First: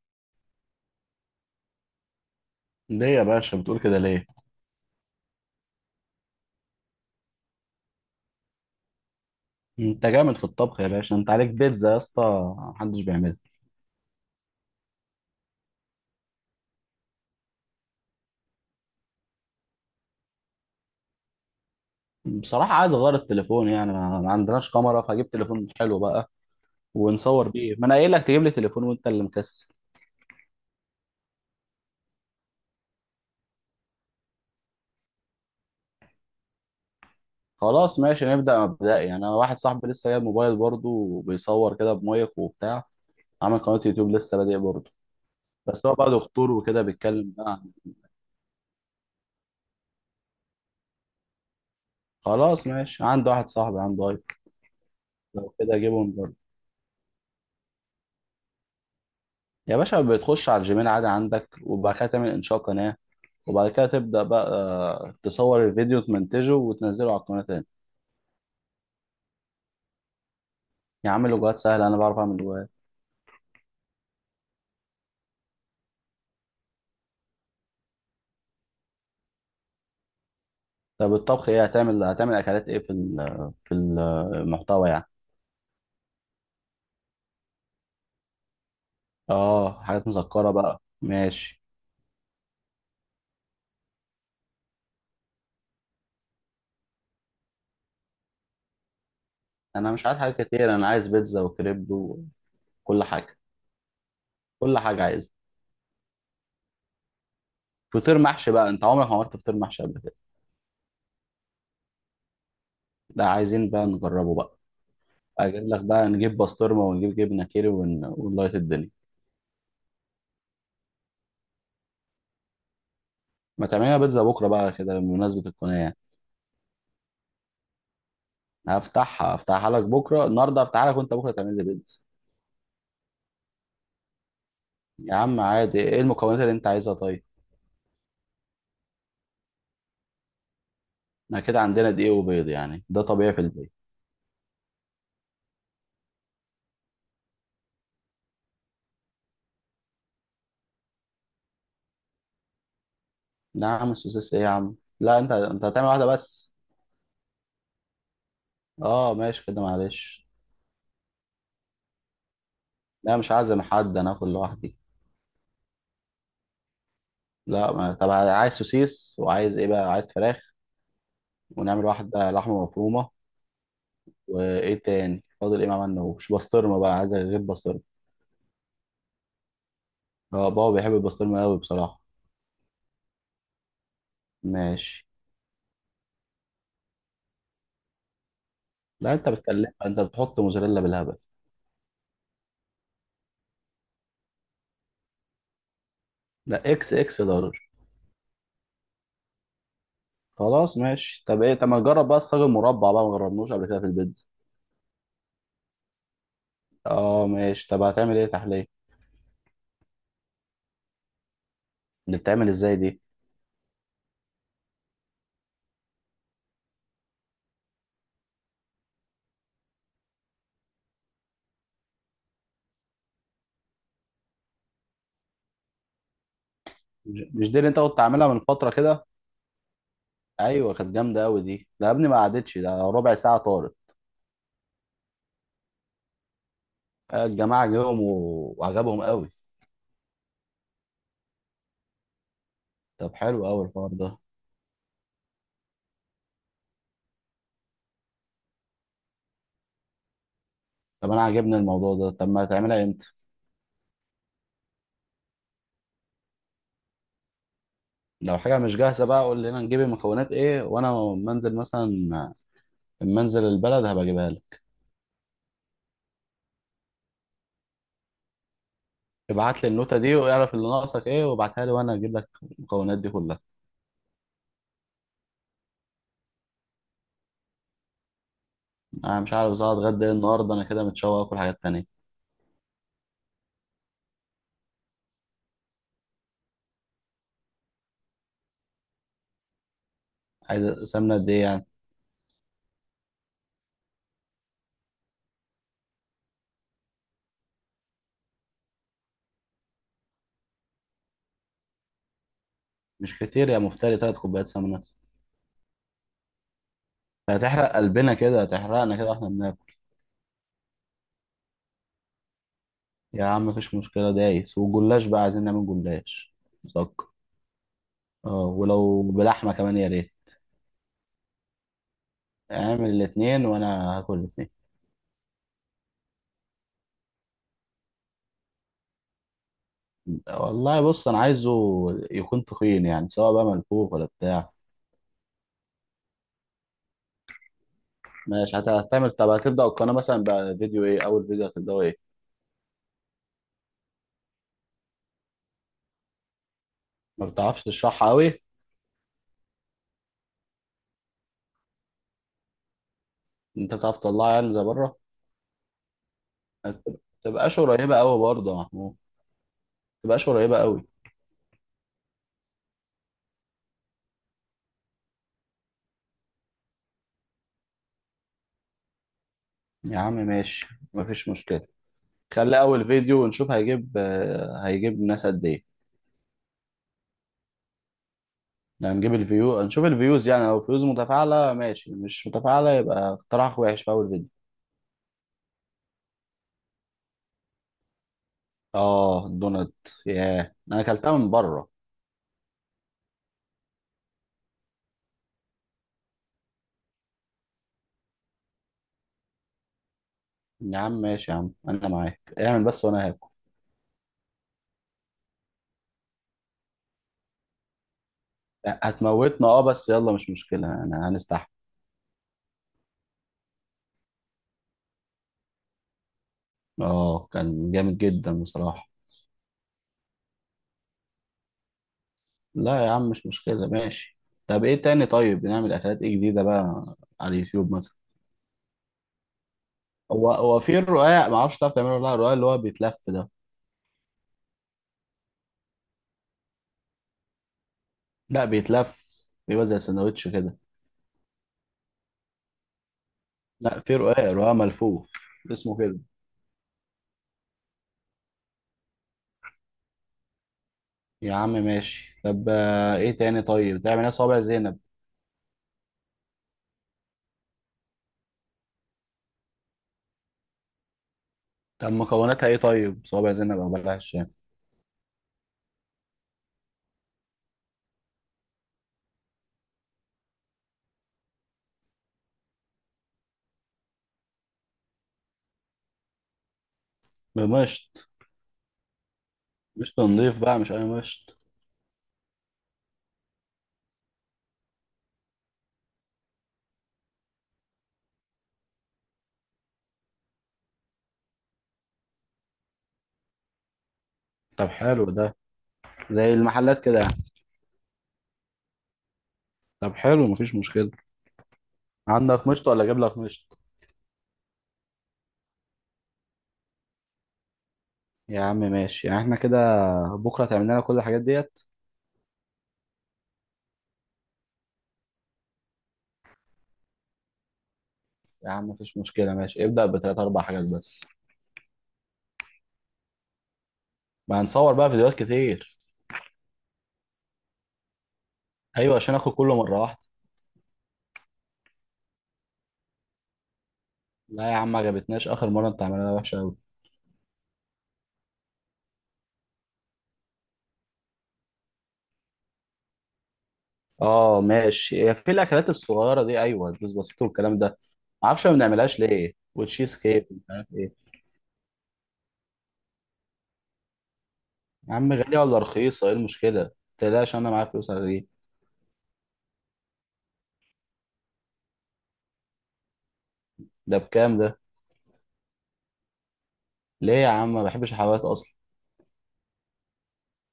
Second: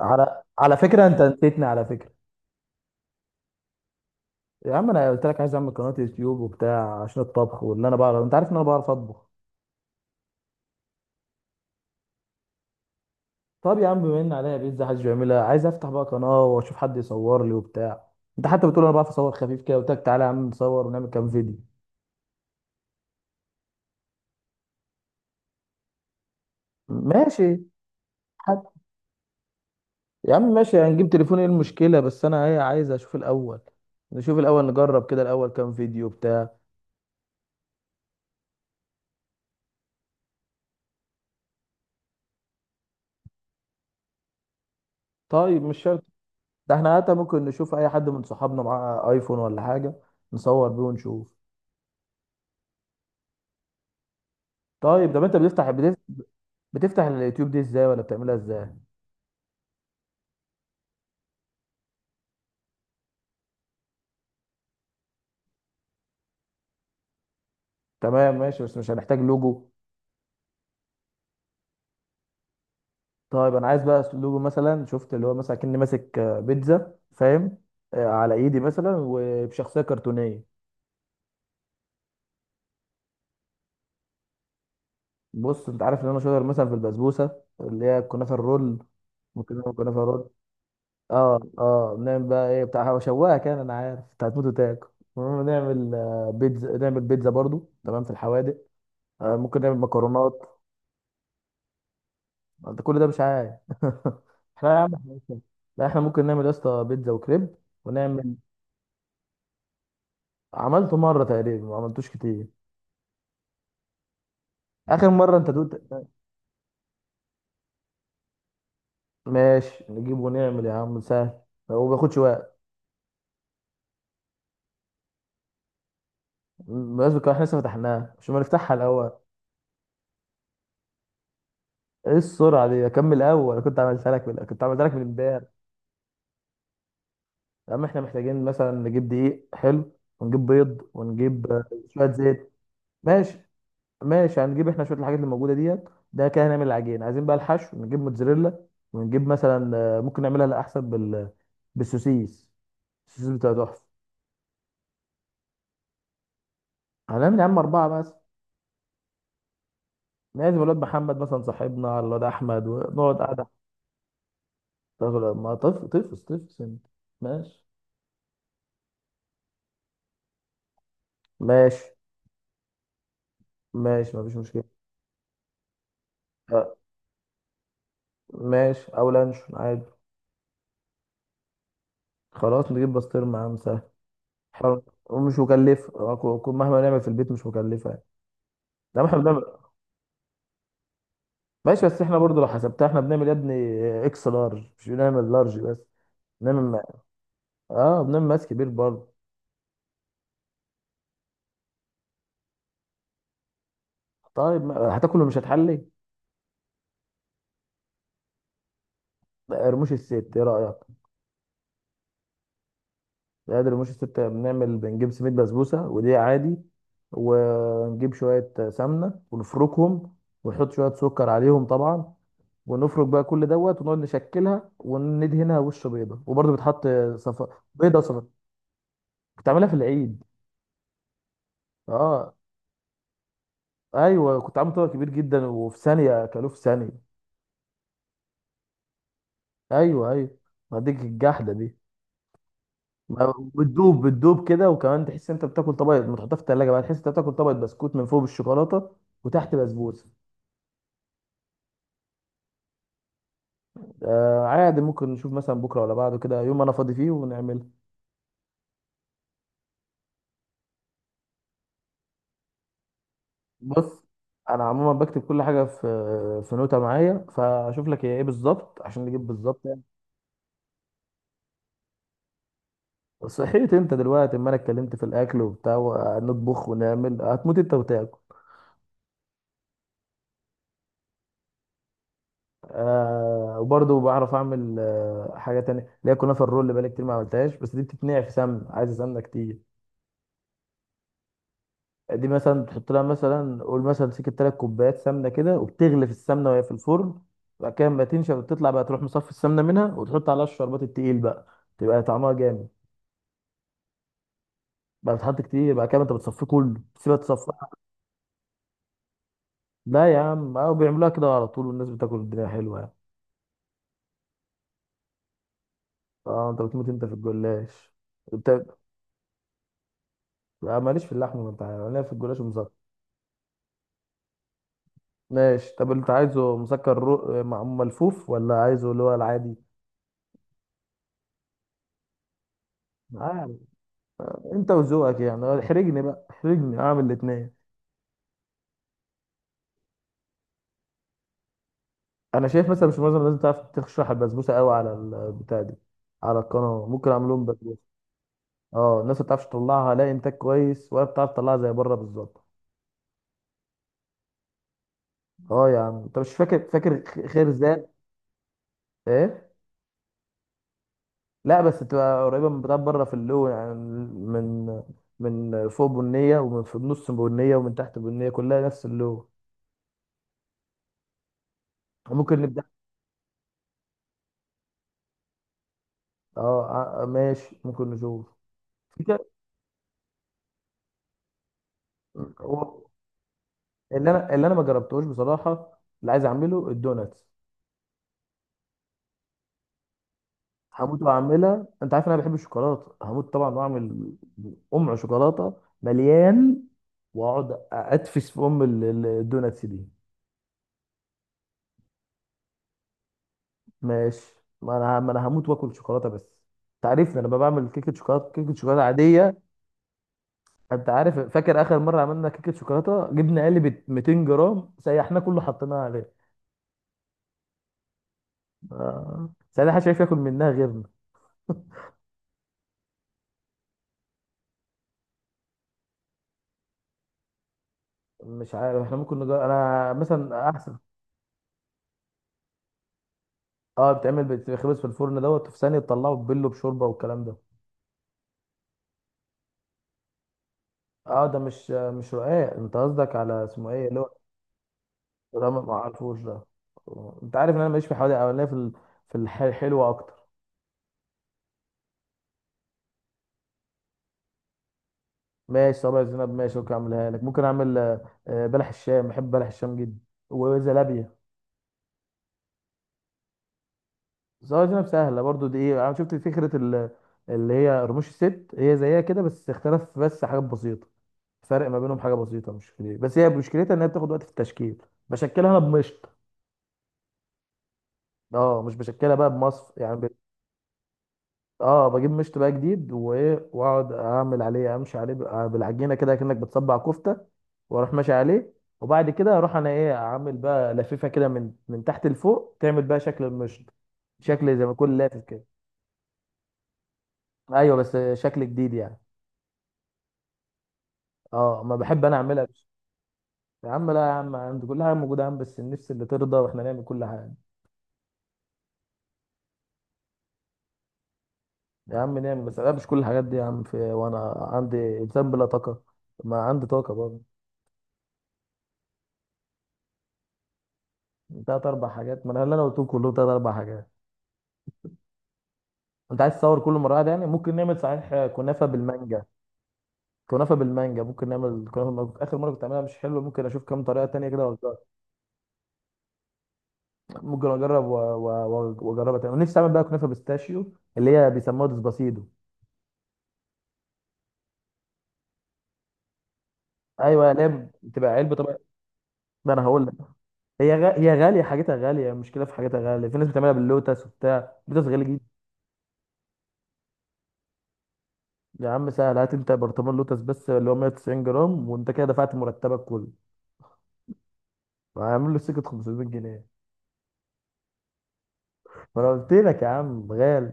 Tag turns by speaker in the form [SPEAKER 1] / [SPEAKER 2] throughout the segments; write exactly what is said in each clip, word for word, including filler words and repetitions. [SPEAKER 1] على على فكره، انت نسيتني على فكره.
[SPEAKER 2] ليه يا باشا بتقول كده ليه؟
[SPEAKER 1] يا عم انا قلت لك عايز اعمل قناه يوتيوب وبتاع عشان الطبخ، واللي انا بعرف انت عارف ان انا بعرف اطبخ.
[SPEAKER 2] انت جامد في الطبخ يا باشا، انت عليك بيتزا يا اسطى محدش بيعملها.
[SPEAKER 1] طب يا عم بما ان عليا بيتزا حدش بيعملها، عايز افتح بقى قناه واشوف حد يصور لي وبتاع. انت حتى بتقول انا بعرف اصور خفيف كده، قلت لك تعالى يا عم نصور ونعمل كام فيديو.
[SPEAKER 2] بصراحة عايز اغير التليفون، يعني ما ما عندناش كاميرا، فاجيب تليفون حلو بقى ونصور
[SPEAKER 1] ماشي.
[SPEAKER 2] بيه. ما انا قايل لك تجيب لي
[SPEAKER 1] حد.
[SPEAKER 2] تليفون وانت اللي مكسل.
[SPEAKER 1] يا عم ماشي هنجيب تليفون، ايه المشكله؟ بس انا ايه، عايز اشوف الاول. نشوف الاول نجرب كده الاول كام فيديو بتاع.
[SPEAKER 2] خلاص ماشي، نبدأ مبدئي يعني. انا واحد صاحبي لسه جايب موبايل برضه وبيصور كده بمايك وبتاع، عامل قناة يوتيوب لسه بادئ برضه.
[SPEAKER 1] طيب مش
[SPEAKER 2] بس هو
[SPEAKER 1] شرط.
[SPEAKER 2] بقى دكتور
[SPEAKER 1] ده
[SPEAKER 2] وكده
[SPEAKER 1] احنا حتى
[SPEAKER 2] بيتكلم
[SPEAKER 1] ممكن
[SPEAKER 2] بقى
[SPEAKER 1] نشوف اي
[SPEAKER 2] عن-
[SPEAKER 1] حد من صحابنا معاه ايفون ولا حاجه نصور بيه ونشوف.
[SPEAKER 2] خلاص ماشي، عنده واحد صاحبي عنده ايفون.
[SPEAKER 1] طيب، طب انت
[SPEAKER 2] لو
[SPEAKER 1] بتفتح
[SPEAKER 2] كده
[SPEAKER 1] بتف-
[SPEAKER 2] اجيبه من برضه.
[SPEAKER 1] بتفتح اليوتيوب دي ازاي؟ ولا بتعملها ازاي؟
[SPEAKER 2] يا باشا بتخش على الجيميل عادي عندك، وبعد كده تعمل انشاء قناة، وبعد كده تبدأ بقى آه، تصور الفيديو، تمنتجه وتنزله على القناة تاني.
[SPEAKER 1] تمام ماشي، بس مش هنحتاج لوجو؟
[SPEAKER 2] يا عم لغات سهلة، أنا بعرف أعمل لغات.
[SPEAKER 1] طيب انا عايز بقى لوجو مثلا، شفت اللي هو مثلا كأني ماسك آه، بيتزا، فاهم؟ آه، على ايدي مثلا وبشخصيه كرتونيه.
[SPEAKER 2] طب الطبخ إيه هتعمل؟ هتعمل أكلات إيه في ال- في المحتوى يعني؟
[SPEAKER 1] بص، انت عارف ان انا شاطر مثلا في البسبوسه اللي هي الكنافه الرول. ممكن نعمل
[SPEAKER 2] آه،
[SPEAKER 1] كنافه
[SPEAKER 2] حاجات
[SPEAKER 1] رول.
[SPEAKER 2] مسكرة بقى،
[SPEAKER 1] اه
[SPEAKER 2] ماشي.
[SPEAKER 1] اه نعمل بقى ايه بتاع شواها، كان انا عارف انت هتموت وتاكل. المهم نعمل آه، بيتزا، نعمل بيتزا برضو تمام في الحوادق. آه، ممكن نعمل
[SPEAKER 2] أنا مش عايز
[SPEAKER 1] مكرونات.
[SPEAKER 2] حاجات كتير، أنا عايز بيتزا وكريب
[SPEAKER 1] انت كل
[SPEAKER 2] وكل
[SPEAKER 1] ده مش
[SPEAKER 2] حاجة،
[SPEAKER 1] عارف احنا يا
[SPEAKER 2] كل
[SPEAKER 1] عم
[SPEAKER 2] حاجة
[SPEAKER 1] احنا
[SPEAKER 2] عايز.
[SPEAKER 1] لسه-. لا احنا ممكن نعمل يا اسطى بيتزا وكريب
[SPEAKER 2] فطير
[SPEAKER 1] ونعمل.
[SPEAKER 2] محشي بقى، أنت عمرك ما عملت فطير محشي قبل كده.
[SPEAKER 1] عملته مره تقريبا، ما عملتوش كتير.
[SPEAKER 2] لا عايزين بقى نجربه بقى.
[SPEAKER 1] اخر مره انت
[SPEAKER 2] أجيب
[SPEAKER 1] دوت.
[SPEAKER 2] لك بقى، نجيب بسطرمة ونجيب جبنة كيري ون- ونلايت الدنيا.
[SPEAKER 1] ماشي نجيب ونعمل يا عم سهل، هو ما بياخدش وقت.
[SPEAKER 2] ما تعملنا بيتزا بكرة بقى كده بمناسبة القناة يعني.
[SPEAKER 1] بالمناسبة كمان احنا لسه فتحناها؟ مش ما نفتحها الاول؟
[SPEAKER 2] هفتحها، هفتحها لك بكره، النهارده هفتحها لك وانت بكره تعمل لي بيتزا.
[SPEAKER 1] ايه السرعه دي، اكمل اول، كنت عملتها لك من... كنت عملتها لك من
[SPEAKER 2] يا عم
[SPEAKER 1] امبارح.
[SPEAKER 2] عادي، ايه المكونات اللي انت عايزها طيب؟
[SPEAKER 1] يا عم احنا محتاجين مثلا نجيب دقيق حلو، ونجيب بيض،
[SPEAKER 2] احنا
[SPEAKER 1] ونجيب
[SPEAKER 2] كده
[SPEAKER 1] آه،
[SPEAKER 2] عندنا
[SPEAKER 1] شويه
[SPEAKER 2] دقيق وبيض
[SPEAKER 1] زيت.
[SPEAKER 2] يعني، ده طبيعي
[SPEAKER 1] ماشي.
[SPEAKER 2] في البيت.
[SPEAKER 1] ماشي هنجيب احنا شويه الحاجات اللي موجوده ديت. ده كده هنعمل العجين، عايزين بقى الحشو نجيب موتزاريلا، ونجيب مثلا آه، ممكن نعملها، لا احسن بال بالسوسيس. السوسيس بتاع
[SPEAKER 2] لا يا
[SPEAKER 1] تحفه.
[SPEAKER 2] عم، السوسيس ايه يا عم؟ لا انت، انت هتعمل واحده بس.
[SPEAKER 1] هنعمل يا عم اربعه مثلا.
[SPEAKER 2] اه ماشي كده، معلش.
[SPEAKER 1] لازم الواد محمد مثلا صاحبنا على الواد احمد ونقعد
[SPEAKER 2] لا مش
[SPEAKER 1] قاعده.
[SPEAKER 2] عازم حد، انا اكل لوحدي.
[SPEAKER 1] تغل- ما طف طفس طفس انت. ماشي.
[SPEAKER 2] لا ما... طب عايز سوسيس وعايز ايه بقى؟ عايز فراخ، ونعمل
[SPEAKER 1] ماشي
[SPEAKER 2] واحده لحمه مفرومه.
[SPEAKER 1] ماشي مفيش مشكله.
[SPEAKER 2] وايه تاني فاضل؟ ايه ما عملناهوش؟
[SPEAKER 1] آه،
[SPEAKER 2] بسطرمه بقى، عايز غير بسطرمه.
[SPEAKER 1] ماشي او لانشون عادي.
[SPEAKER 2] اه بابا بيحب البسطرمه قوي بصراحه.
[SPEAKER 1] خلاص نجيب بسطرمه يا عم سهل. حلو.
[SPEAKER 2] ماشي.
[SPEAKER 1] ومش مكلفه، آه، كو- كو- مهما نعمل في البيت مش مكلفه يعني. لا ما
[SPEAKER 2] لا
[SPEAKER 1] احنا
[SPEAKER 2] انت
[SPEAKER 1] بنعمل.
[SPEAKER 2] بتكلم، انت بتحط موزاريلا بالهبل.
[SPEAKER 1] ماشي بس احنا برضو لو حسبتها احنا بنعمل يا ابني اكس لارج، مش بنعمل لارج بس.
[SPEAKER 2] لا
[SPEAKER 1] بنعمل.
[SPEAKER 2] اكس اكس لارج.
[SPEAKER 1] اه بنعمل ماس كبير برضو.
[SPEAKER 2] خلاص ماشي. طب ايه؟ طب ما نجرب بقى الصاج المربع بقى، ما جربناش قبل كده في البيتزا.
[SPEAKER 1] طيب، ما... هتاكل ومش هتحلي؟
[SPEAKER 2] اه ماشي، طب هتعمل ايه تحليه؟
[SPEAKER 1] لا، رموش الست ايه رايك؟
[SPEAKER 2] اللي بتعمل ازاي دي؟
[SPEAKER 1] لا، ده رموش الست، بنعمل بنجيب سميد بسبوسه ودي عادي، ونجيب شويه سمنه ونفركهم، ونحط شويه سكر عليهم طبعا، ونفرك بقى كل دوت ونقعد نشكلها وندهنها وش بيضه وبرضو بتحط.
[SPEAKER 2] مش
[SPEAKER 1] صف...
[SPEAKER 2] مش دي اللي انت
[SPEAKER 1] بيضه
[SPEAKER 2] كنت
[SPEAKER 1] صفا.
[SPEAKER 2] عاملها من فتره كده؟
[SPEAKER 1] بتعملها في العيد.
[SPEAKER 2] ايوه كانت جامده قوي دي، ده يا ابني ما
[SPEAKER 1] اه،
[SPEAKER 2] قعدتش ده ربع ساعه، طارت.
[SPEAKER 1] ايوه كنت عامل طبق كبير جدا وفي ثانيه اكلوه في ثانيه.
[SPEAKER 2] آه، الجماعه جيهم و... وعجبهم قوي.
[SPEAKER 1] ايوه ايوه. ما ديك الجحده دي.
[SPEAKER 2] طب حلو
[SPEAKER 1] ما-
[SPEAKER 2] قوي الحوار
[SPEAKER 1] بتدوب
[SPEAKER 2] ده.
[SPEAKER 1] بتدوب كده، وكمان تحس انت بتاكل طبق، ما تحطها في التلاجه بقى تحس انت بتاكل طبق بسكوت من فوق بالشوكولاته وتحت بسبوسه.
[SPEAKER 2] طب انا عاجبني الموضوع ده، طب ما هتعملها امتى؟
[SPEAKER 1] آه عادي، ممكن نشوف مثلا بكره ولا بعده كده يوم انا فاضي فيه ونعملها.
[SPEAKER 2] لو حاجه مش جاهزه بقى قول لي انا نجيب المكونات ايه، وانا منزل مثلا، منزل البلد
[SPEAKER 1] بص
[SPEAKER 2] هبقى اجيبها لك.
[SPEAKER 1] انا عموما بكتب كل حاجه في في نوته معايا، فاشوف لك هي ايه بالظبط عشان نجيب بالظبط
[SPEAKER 2] ابعت لي
[SPEAKER 1] يعني.
[SPEAKER 2] النوتة دي واعرف اللي ناقصك ايه، وابعتها لي وانا اجيب لك المكونات دي كلها.
[SPEAKER 1] صحيت انت دلوقتي اما انا اتكلمت في الاكل وبتاع ونطبخ ونعمل، هتموت انت وتاكل.
[SPEAKER 2] انا مش عارف ازاي اتغدى إيه النهارده، انا كده متشوق اكل حاجات تانية.
[SPEAKER 1] آه وبرضه بعرف اعمل آه حاجه تانية اللي هي كنافه الرول اللي بقالي كتير ما عملتهاش، بس دي بتتنقع في سمن، عايزه سمنه كتير.
[SPEAKER 2] عايز سمنة قد ايه يعني؟
[SPEAKER 1] دي مثلا تحط لها مثلا قول مثلا سكه تلات كوبايات سمنه كده، وبتغلي في السمنه وهي في الفرن، وبعد كده لما تنشف وتطلع بقى تروح مصفي السمنه منها، وتحط عليها الشربات التقيل بقى، تبقى طعمها جامد.
[SPEAKER 2] مش كتير يا مفتري، تلات كوبايات سمنة؟
[SPEAKER 1] بقى بتحط كتير بعد كده انت بتصفيه كله، تسيبها تصفى.
[SPEAKER 2] هتحرق قلبنا كده، هتحرقنا كده واحنا بناكل.
[SPEAKER 1] لا يا عم اه بيعملوها كده على طول والناس بتاكل، الدنيا حلوه يعني.
[SPEAKER 2] يا عم مفيش مشكلة، دايس. والجلاش بقى، عايزين نعمل جلاش.
[SPEAKER 1] اه انت بتموت انت
[SPEAKER 2] دق.
[SPEAKER 1] في الجلاش.
[SPEAKER 2] اه
[SPEAKER 1] انت
[SPEAKER 2] ولو بلحمة كمان يا ريت.
[SPEAKER 1] آه، ماليش في اللحمه، ما انت عارف. انا ليا في الجلاش ومسكر.
[SPEAKER 2] اعمل الاتنين وانا هاكل الاتنين.
[SPEAKER 1] ماشي، طب انت عايزه مسكر رو... مع- ملفوف ولا عايزه اللي هو العادي؟
[SPEAKER 2] والله بص انا عايزه يكون تخين يعني، سواء بقى
[SPEAKER 1] عادي.
[SPEAKER 2] ملفوف ولا بتاع.
[SPEAKER 1] انت وذوقك يعني، اه، احرجني بقى احرجني اعمل الاثنين.
[SPEAKER 2] ماشي، هت- هتعمل، طب هتبدأ القناة مثلا بفيديو ايه؟ أول فيديو هتبدأه ايه؟
[SPEAKER 1] انا شايف مثلا مش معظم الناس بتعرف تشرح البسبوسه قوي على البتاع دي، على القناه ممكن
[SPEAKER 2] ما
[SPEAKER 1] اعمل لهم
[SPEAKER 2] بتعرفش
[SPEAKER 1] بسبوسه.
[SPEAKER 2] تشرحها أوي؟
[SPEAKER 1] اه الناس ما بتعرفش تطلعها لا انتاج كويس ولا بتعرف تطلعها زي بره بالظبط.
[SPEAKER 2] أنت بتعرف تطلعها يعني زي بره؟
[SPEAKER 1] اه يا عم انت مش فاكر
[SPEAKER 2] ما
[SPEAKER 1] فاكر خ-
[SPEAKER 2] تبقاش
[SPEAKER 1] خرزان.
[SPEAKER 2] قريبة أوي برضه يا محمود، ما
[SPEAKER 1] ايه.
[SPEAKER 2] تبقاش قريبة أوي.
[SPEAKER 1] لا بس تبقى قريبه من بتاع بره في اللون، يعني من من فوق بنيه ومن في النص بنيه ومن تحت بنيه، كلها نفس اللون.
[SPEAKER 2] يا عم ماشي، مفيش مشكلة.
[SPEAKER 1] ممكن
[SPEAKER 2] خلي
[SPEAKER 1] نبدا.
[SPEAKER 2] أول فيديو ونشوف هيجيب، آه، هيجيب ناس قد ايه.
[SPEAKER 1] اه. آه، آه، ماشي ممكن نشوف.
[SPEAKER 2] يعني
[SPEAKER 1] في
[SPEAKER 2] هنجيب
[SPEAKER 1] ك-
[SPEAKER 2] الفيو، هنشوف الفيوز يعني. لو الفيوز متفاعلة ماشي، مش
[SPEAKER 1] هو
[SPEAKER 2] متفاعلة يبقى اقتراح وحش في أول
[SPEAKER 1] اللي
[SPEAKER 2] فيديو.
[SPEAKER 1] انا اللي انا ما جربتهوش بصراحه، اللي عايز اعمله الدوناتس.
[SPEAKER 2] اه الدونات، ياه أنا
[SPEAKER 1] هموت
[SPEAKER 2] أكلتها من
[SPEAKER 1] واعملها،
[SPEAKER 2] بره.
[SPEAKER 1] انت عارف إن انا بحب الشوكولاته، هموت طبعا واعمل ام شوكولاته مليان، واقعد ادفش في ام ال- ال- الدوناتس دي.
[SPEAKER 2] يا عم ماشي، يا عم أنا معاك، اعمل بس وأنا هاكل.
[SPEAKER 1] ماشي. ما انا ما انا هموت واكل شوكولاته بس. انت عارفني انا بعمل كيكه شوكولاته، كيكه شوكولاته عاديه.
[SPEAKER 2] هتموتنا اه، بس يلا مش مشكلة
[SPEAKER 1] انت
[SPEAKER 2] انا
[SPEAKER 1] عارف
[SPEAKER 2] هنستحمل.
[SPEAKER 1] فاكر اخر مره عملنا كيكه شوكولاته، جبنا علبه ميتين جرام سيحناه كله حطيناه عليه.
[SPEAKER 2] اه كان جامد جدا بصراحة.
[SPEAKER 1] آه. ساعتها محدش عارف ياكل منها غيرنا.
[SPEAKER 2] لا يا عم مش مشكلة، ماشي. طب ايه تاني طيب؟ بنعمل اكلات ايه جديدة بقى على اليوتيوب مثلا؟
[SPEAKER 1] مش عارف، احنا ممكن نجرب انا
[SPEAKER 2] هو
[SPEAKER 1] مثلا
[SPEAKER 2] هو
[SPEAKER 1] احسن.
[SPEAKER 2] في الرقاق، ما اعرفش تعرف تعمله ولا لا؟ الرقاق اللي هو بيتلف ده.
[SPEAKER 1] اه بتعمل بتخبز في الفرن دوت في ثانيه تطلعه تبله بشوربه والكلام ده.
[SPEAKER 2] لا بيتلف، بيبقى زي سندوتش كده.
[SPEAKER 1] اه ده مش مش رقاق، انت قصدك على اسمه
[SPEAKER 2] لا
[SPEAKER 1] ايه
[SPEAKER 2] في
[SPEAKER 1] اللي هو.
[SPEAKER 2] رقاق، رقاق ملفوف،
[SPEAKER 1] ده ما ما
[SPEAKER 2] اسمه كده.
[SPEAKER 1] اعرفوش ده. انت عارف ان انا ماليش في حوادق اولانيه في ال- في الح- الحلوه اكتر.
[SPEAKER 2] يا عم ماشي، طب آه، ايه تاني طيب؟ تعمل ايه؟ صوابع زينب؟
[SPEAKER 1] ماشي صابع الزينب، ماشي ممكن اعملها لك، ممكن اعمل آه، آه، بلح الشام، بحب بلح الشام جدا، وزلابيه.
[SPEAKER 2] طب مكوناتها ايه طيب؟ صوابع زينب او بلح الشام.
[SPEAKER 1] صابع الزينب سهله برضو، دي ايه انا شفت فكره ال- اللي هي رموش الست، هي زيها كده بس اختلف، بس حاجات بسيطه، فرق ما بينهم حاجه بسيطه مش كبير. بس هي مشكلتها ان هي بتاخد وقت في التشكيل، بشكلها انا بمشط.
[SPEAKER 2] بمشط.
[SPEAKER 1] اه مش بشكلها بقى بمصف يعني
[SPEAKER 2] مشط
[SPEAKER 1] ب...
[SPEAKER 2] نضيف بقى مش اي مشط.
[SPEAKER 1] اه بجيب مشط بقى جديد، وايه واقعد اعمل عليه امشي عليه بقى بالعجينه كده كانك بتصبع كفته، واروح ماشي عليه. وبعد كده اروح انا ايه اعمل بقى لفيفه كده من من تحت لفوق تعمل بقى شكل المشط، شكل زي
[SPEAKER 2] طب
[SPEAKER 1] ما يكون
[SPEAKER 2] حلو
[SPEAKER 1] لافف
[SPEAKER 2] ده،
[SPEAKER 1] كده.
[SPEAKER 2] زي المحلات كده يعني.
[SPEAKER 1] ايوه بس شكل جديد يعني.
[SPEAKER 2] طب حلو، مفيش مشكلة.
[SPEAKER 1] اه ما بحب انا اعملها
[SPEAKER 2] عندك
[SPEAKER 1] بش-
[SPEAKER 2] مشط ولا اجيب لك مشط؟
[SPEAKER 1] يا عم لا يا عم عندي كل حاجه موجوده يا عم، بس النفس اللي ترضى واحنا نعمل كل حاجه.
[SPEAKER 2] يا عم ماشي، يعني احنا كده بكرة تعمل لنا كل الحاجات ديت؟
[SPEAKER 1] يا عم نعم بس لا مش كل الحاجات دي يا عم، في وانا عندي انسان بلا طاقه، ما عندي طاقه برضه.
[SPEAKER 2] يا عم مفيش مشكلة، ماشي، ابدأ بتلات أربع حاجات بس.
[SPEAKER 1] تلات اربع حاجات، ما انا اللي انا قلتهم كلهم تلات اربع حاجات.
[SPEAKER 2] ما هنصور بقى فيديوهات كتير.
[SPEAKER 1] انت عايز تصور كل مره واحدة يعني، ممكن نعمل صحيح كنافه
[SPEAKER 2] أيوة، عشان
[SPEAKER 1] بالمانجا.
[SPEAKER 2] آخد كله مرة واحدة.
[SPEAKER 1] كنافه بالمانجا ممكن نعمل كنافه بالمانجا. اخر مره كنت عاملها مش حلوه، ممكن اشوف كام طريقه تانية كده
[SPEAKER 2] لا يا عم،
[SPEAKER 1] وأجرب.
[SPEAKER 2] ما عجبتناش آخر مرة، أنت عملها وحشة أوي.
[SPEAKER 1] ممكن اجرب و- و- و- واجربها تاني، ونفسي اعمل بقى كنافه بيستاشيو اللي هي بيسموها ديسباسيدو.
[SPEAKER 2] اه ماشي، هي في الأكلات الصغيرة دي أيوة، البيس بسيط
[SPEAKER 1] ايوه
[SPEAKER 2] والكلام
[SPEAKER 1] لا
[SPEAKER 2] ده.
[SPEAKER 1] بتبقى علبه
[SPEAKER 2] معرفش ما
[SPEAKER 1] طبعا.
[SPEAKER 2] بنعملهاش ليه،
[SPEAKER 1] ما انا هقول لك،
[SPEAKER 2] وتشيز كيك مش عارف
[SPEAKER 1] هي غ...
[SPEAKER 2] إيه.
[SPEAKER 1] هي غاليه، حاجتها غاليه، المشكله في حاجتها غاليه، في ناس بتعملها باللوتس وبتاع اللوتس
[SPEAKER 2] يا عم
[SPEAKER 1] غالي.
[SPEAKER 2] غالية ولا رخيصة إيه المشكلة؟ متقلقش أنا معايا فلوس، هجيب.
[SPEAKER 1] يا عم سهل، هات انت برطمان لوتس بس اللي هو مئة وتسعين جرام، وانت كده دفعت مرتبك كله.
[SPEAKER 2] ده بكام ده؟
[SPEAKER 1] هعمل له سكه خمسميه جنيه.
[SPEAKER 2] ليه يا عم ما بحبش الحلويات أصلا؟
[SPEAKER 1] ما انا قلت لك يا عم غالي،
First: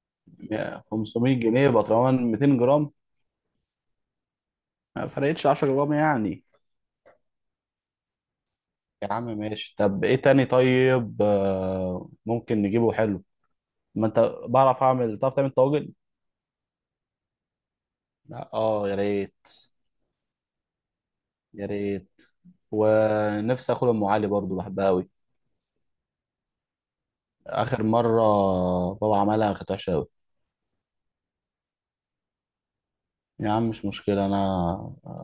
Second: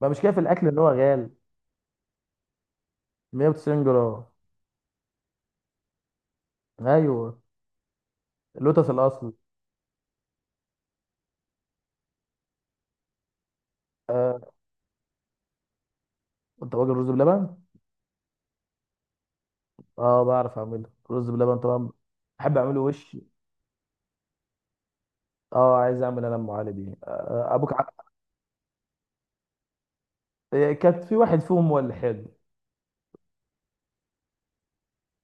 [SPEAKER 1] ما مش كده في الاكل ان هو غالي.
[SPEAKER 2] خمسميه جنيه بطرمان ميتين جرام؟
[SPEAKER 1] مية وتسعين جرام.
[SPEAKER 2] ما فرقتش عشرة جرام يعني.
[SPEAKER 1] ايوه. اللوتس
[SPEAKER 2] يا عم
[SPEAKER 1] الاصلي.
[SPEAKER 2] ماشي، طب ايه تاني طيب؟ آه، ممكن نجيبه حلو. ما انت
[SPEAKER 1] آه.
[SPEAKER 2] بعرف اعمل، تعرف تعمل طواجن؟
[SPEAKER 1] انت واجد رز بلبن.
[SPEAKER 2] لا اه يا ريت،
[SPEAKER 1] اه بعرف اعمله رز بلبن
[SPEAKER 2] يا
[SPEAKER 1] طبعا.
[SPEAKER 2] ريت.
[SPEAKER 1] بحب اعمله وش.
[SPEAKER 2] ونفسي اكل ام علي برضو، بحبها قوي.
[SPEAKER 1] اه عايز اعمل انا ام علي دي آه ابوك
[SPEAKER 2] اخر
[SPEAKER 1] ع...
[SPEAKER 2] مره بابا عملها كانت وحشه قوي.
[SPEAKER 1] آه، كانت في واحد فيهم هو اللي حلو.
[SPEAKER 2] يا عم مش مشكله، انا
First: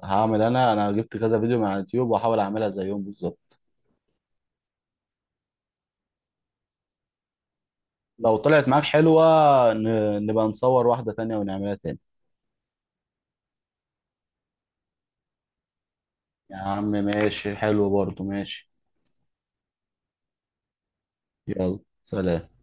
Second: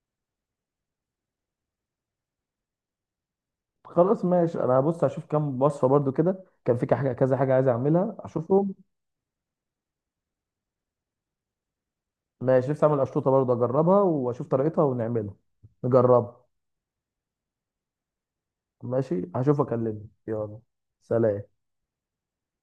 [SPEAKER 2] هعمل انا انا جبت كذا فيديو من على اليوتيوب واحاول اعملها زيهم بالظبط.
[SPEAKER 1] خلاص ماشي انا هبص اشوف كام وصفه برضو كده، كان في حاجه كذا حاجه عايز اعملها
[SPEAKER 2] لو طلعت
[SPEAKER 1] اشوفهم.
[SPEAKER 2] معاك حلوه ن- نبقى نصور واحده تانية ونعملها تاني.
[SPEAKER 1] ماشي نفسي اعمل اشطوطه برضه اجربها واشوف طريقتها ونعملها. نجربها.
[SPEAKER 2] يا عم ماشي، حلو برضه، ماشي.
[SPEAKER 1] ماشي هشوف اكلمك. يلا سلام.
[SPEAKER 2] يلا سلام.